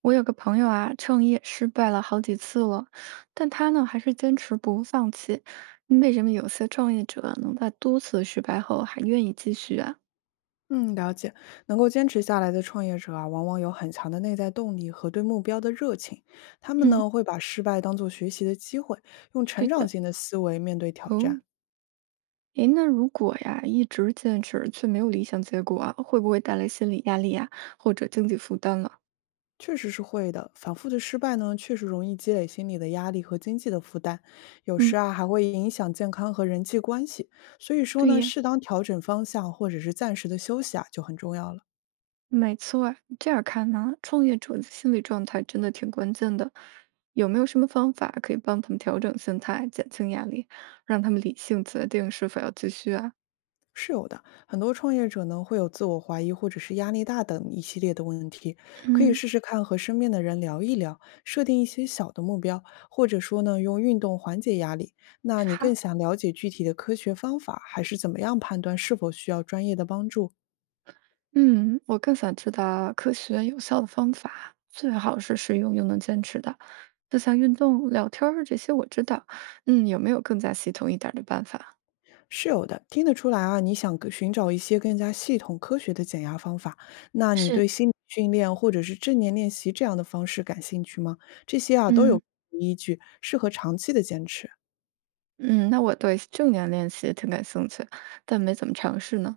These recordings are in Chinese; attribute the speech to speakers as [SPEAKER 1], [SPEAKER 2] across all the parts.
[SPEAKER 1] 我有个朋友啊，创业失败了好几次了，但他呢还是坚持不放弃。为什么有些创业者能在多次失败后还愿意继续啊？
[SPEAKER 2] 嗯，了解。能够坚持下来的创业者啊，往往有很强的内在动力和对目标的热情。他们
[SPEAKER 1] 嗯，
[SPEAKER 2] 呢，会把失败当作学习的机会，用
[SPEAKER 1] 对
[SPEAKER 2] 成长
[SPEAKER 1] 的。
[SPEAKER 2] 性的思维面对挑
[SPEAKER 1] 哦，
[SPEAKER 2] 战。
[SPEAKER 1] 诶，那如果呀一直坚持却没有理想结果啊，会不会带来心理压力呀，或者经济负担了？
[SPEAKER 2] 确实是会的，反复的失败呢，确实容易积累心理的压力和经济的负担，有
[SPEAKER 1] 嗯，
[SPEAKER 2] 时啊还会影响健康和人际关系。所以说
[SPEAKER 1] 对
[SPEAKER 2] 呢，
[SPEAKER 1] 呀。
[SPEAKER 2] 适当调整方向或者是暂时的休息啊，就很重要了。
[SPEAKER 1] 没错儿，这样看呢，创业者的心理状态真的挺关键的。有没有什么方法可以帮他们调整心态、减轻压力，让他们理性决定是否要继续啊？
[SPEAKER 2] 是有的，很多创业者呢会有自我怀疑或者是压力大等一系列的问题，可以
[SPEAKER 1] 嗯，
[SPEAKER 2] 试试看和身边的人聊一聊，设定一些小的目标，或者说呢用运动缓解压力。那你
[SPEAKER 1] 好，
[SPEAKER 2] 更想了解具体的科学方法，还是怎么样判断是否需要专业的帮助？
[SPEAKER 1] 嗯，我更想知道科学有效的方法，最好是实用又能坚持的，就像运动、聊天儿这些我知道。嗯，有没有更加系统一点儿的办法？
[SPEAKER 2] 是有的，听得出来啊，你想更寻找一些更加系统科学的减压方法。那你
[SPEAKER 1] 是。
[SPEAKER 2] 对心理训练或者是正念练习这样的方式感兴趣吗？这些啊都
[SPEAKER 1] 嗯。
[SPEAKER 2] 有依据，适合长期的坚持。
[SPEAKER 1] 嗯，那我对正念练习挺感兴趣，但没怎么尝试呢。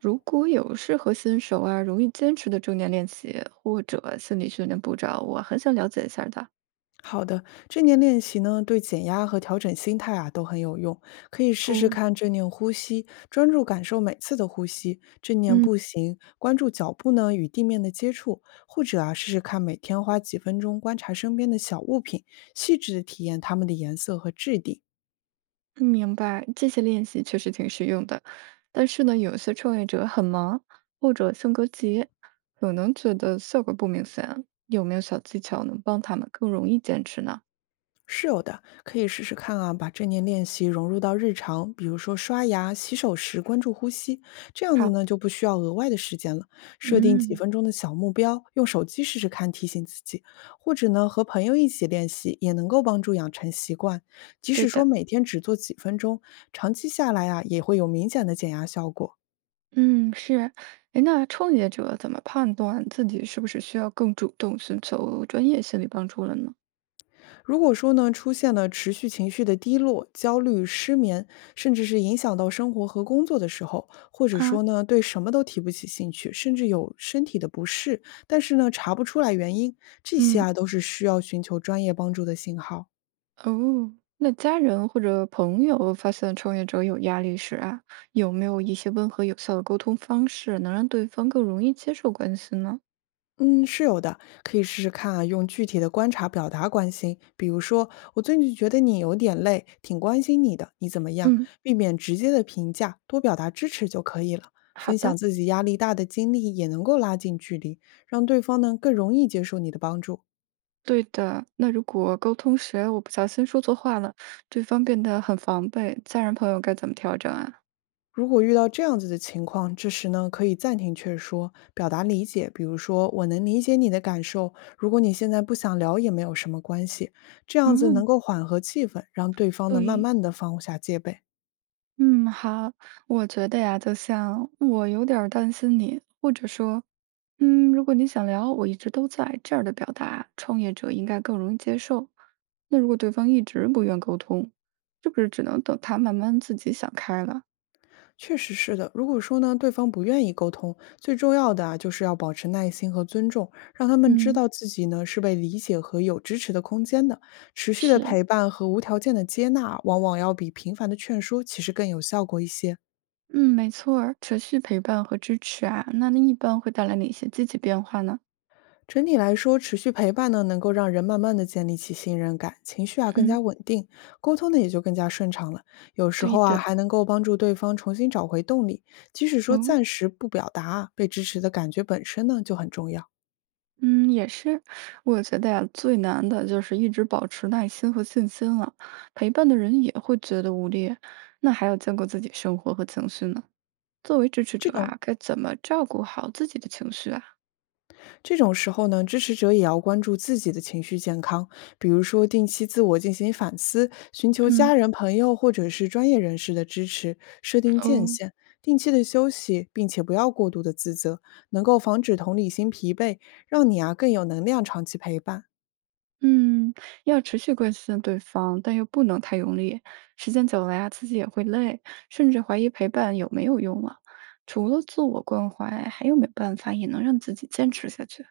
[SPEAKER 1] 如果有适合新手啊，容易坚持的正念练习或者心理训练步骤，我很想了解一下儿的。
[SPEAKER 2] 好的，正念练习呢，对减压和调整心态啊都很有用。可以试试
[SPEAKER 1] 哦。
[SPEAKER 2] 看正念呼吸，专注感受每次的呼吸；正念
[SPEAKER 1] 嗯。
[SPEAKER 2] 步行，关注脚步呢与地面的接触；或者啊，试试看每天花几分钟观察身边的小物品，细致的体验它们的颜色和质地。
[SPEAKER 1] 明白，这些练习确实挺实用的。但是呢，有些创业者很忙或者性格急，可能觉得效果不明显。有没有小技巧能帮他们更容易坚持呢？
[SPEAKER 2] 是有的，可以试试看啊，把正念练习融入到日常，比如说刷牙、洗手时关注呼吸，这样子
[SPEAKER 1] 好。
[SPEAKER 2] 呢就不需要额外的时间了。设定几
[SPEAKER 1] 嗯。
[SPEAKER 2] 分钟的小目标，用手机试试看提醒自己，或者呢和朋友一起练习，也能够帮助养成习惯。即
[SPEAKER 1] 对
[SPEAKER 2] 使说
[SPEAKER 1] 的。
[SPEAKER 2] 每天只做几分钟，长期下来啊也会有明显的减压效果。
[SPEAKER 1] 嗯，是。哎，那创业者怎么判断自己是不是需要更主动寻求专业心理帮助了呢？
[SPEAKER 2] 如果说呢，出现了持续情绪的低落、焦虑、失眠，甚至是影响到生活和工作的时候，或者
[SPEAKER 1] 啊。
[SPEAKER 2] 说呢，对什么都提不起兴趣，甚至有身体的不适，但是呢，查不出来原因，这些
[SPEAKER 1] 嗯。
[SPEAKER 2] 啊都是需要寻求专业帮助的信号。
[SPEAKER 1] 哦，那家人或者朋友发现创业者有压力时啊，有没有一些温和有效的沟通方式，能让对方更容易接受关心呢？
[SPEAKER 2] 嗯，是有的，可以试试看啊，用具体的观察表达关心，比如说，我最近觉得你有点累，挺关心你的，你怎么样？
[SPEAKER 1] 嗯，
[SPEAKER 2] 避免直接的评价，多表达支持就可以了。
[SPEAKER 1] 好
[SPEAKER 2] 分
[SPEAKER 1] 的。
[SPEAKER 2] 享自己压力大的经历也能够拉近距离，让对方呢更容易接受你的帮助。
[SPEAKER 1] 对的。那如果沟通时我不小心说错话了，对方变得很防备，家人朋友该怎么调整啊？
[SPEAKER 2] 如果遇到这样子的情况，这时呢，可以暂停劝说，表达理解。比如说，我能理解你的感受，如果你现在不想聊也没有什么关系。这样子
[SPEAKER 1] 嗯，
[SPEAKER 2] 能够缓和气氛，让对方呢慢
[SPEAKER 1] 对。
[SPEAKER 2] 慢的放下戒备。
[SPEAKER 1] 嗯，好，我觉得呀，就像我有点儿担心你，或者说，如果你想聊，我一直都在这样的表达，创业者应该更容易接受。那如果对方一直不愿沟通，是不是只能等他慢慢自己想开了？
[SPEAKER 2] 确实是的，如果说呢对方不愿意沟通，最重要的啊就是要保持耐心和尊重，让他们知
[SPEAKER 1] 嗯，
[SPEAKER 2] 道自己呢是被理解和有支持的空间的。持续的
[SPEAKER 1] 是。
[SPEAKER 2] 陪伴和无条件的接纳，往往要比频繁的劝说其实更有效果一些。
[SPEAKER 1] 嗯，没错儿，持续陪伴和支持啊，那一般会带来哪些积极变化呢？
[SPEAKER 2] 整体来说，持续陪伴呢，能够让人慢慢的建立起信任感，情绪啊更
[SPEAKER 1] 嗯，
[SPEAKER 2] 加稳定，沟通呢也就更加顺畅了。有时
[SPEAKER 1] 对
[SPEAKER 2] 候啊，
[SPEAKER 1] 的。
[SPEAKER 2] 还能够帮助对方重新找回动力，即使说
[SPEAKER 1] 哦。
[SPEAKER 2] 暂时不表达啊，被支持的感觉本身呢就很重要。
[SPEAKER 1] 嗯，也是，我觉得呀，最难的就是一直保持耐心和信心了。陪伴的人也会觉得无力，那还要兼顾自己生活和情绪呢。作为支持
[SPEAKER 2] 这
[SPEAKER 1] 者
[SPEAKER 2] 种
[SPEAKER 1] 啊，该怎么照顾好自己的情绪啊？
[SPEAKER 2] 这种时候呢，支持者也要关注自己的情绪健康，比如说定期自我进行反思，寻求
[SPEAKER 1] 嗯。
[SPEAKER 2] 家人、朋友或者是专业人士的支持，设定界
[SPEAKER 1] 哦。
[SPEAKER 2] 限，定期的休息，并且不要过度的自责，能够防止同理心疲惫，让你啊更有能量长期陪伴。
[SPEAKER 1] 嗯，要持续关心对方，但又不能太用力。时间久了呀，自己也会累，甚至怀疑陪伴有没有用啊。除了自我关怀，还有没有办法也能让自己坚持下去？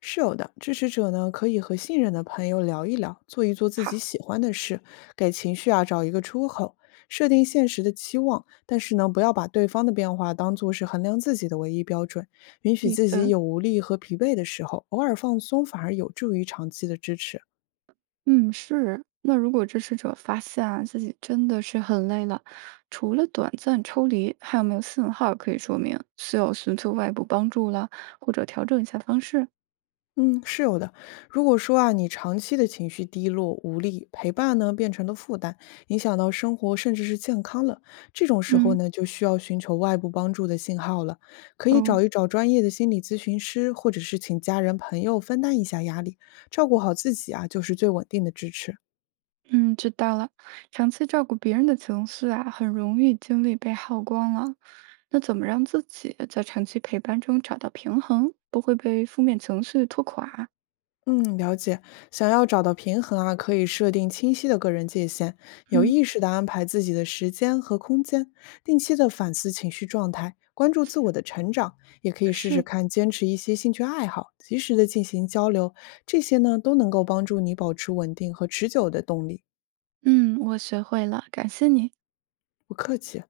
[SPEAKER 2] 是有的，支持者呢可以和信任的朋友聊一聊，做一做自
[SPEAKER 1] 好，
[SPEAKER 2] 己喜欢的事，给情绪啊找一个出口，设定现实的期望，但是呢，不要把对方的变化当做是衡量自己的唯一标准，允许
[SPEAKER 1] 你
[SPEAKER 2] 自己
[SPEAKER 1] 的。
[SPEAKER 2] 有无力和疲惫的时候，偶尔放松反而有助于长期的支持。
[SPEAKER 1] 嗯，是。那如果支持者发现啊自己真的是很累了，除了短暂抽离，还有没有信号可以说明需要寻求外部帮助了，或者调整一下方式？
[SPEAKER 2] 嗯，是有的。如果说啊，你长期的情绪低落、无力，陪伴呢变成了负担，影响到生活甚至是健康了，这种时候
[SPEAKER 1] 嗯。
[SPEAKER 2] 呢，就需要寻求外部帮助的信号了。可以
[SPEAKER 1] 哦。
[SPEAKER 2] 找一找专业的心理咨询师，或者是请家人朋友分担一下压力，照顾好自己啊，就是最稳定的支持。
[SPEAKER 1] 嗯，知道了。长期照顾别人的情绪啊，很容易精力被耗光了。那怎么让自己在长期陪伴中找到平衡，不会被负面情绪拖垮啊？
[SPEAKER 2] 嗯，了解。想要找到平衡啊，可以设定清晰的个人界限，有
[SPEAKER 1] 嗯，
[SPEAKER 2] 意识的安排自己的时间和空间，定期的反思情绪状态，关注自我的成长，也可以试试
[SPEAKER 1] 是。
[SPEAKER 2] 看坚持一些兴趣爱好，及时的进行交流，这些呢都能够帮助你保持稳定和持久的动力。
[SPEAKER 1] 嗯，我学会了，感谢你。
[SPEAKER 2] 不客气啊。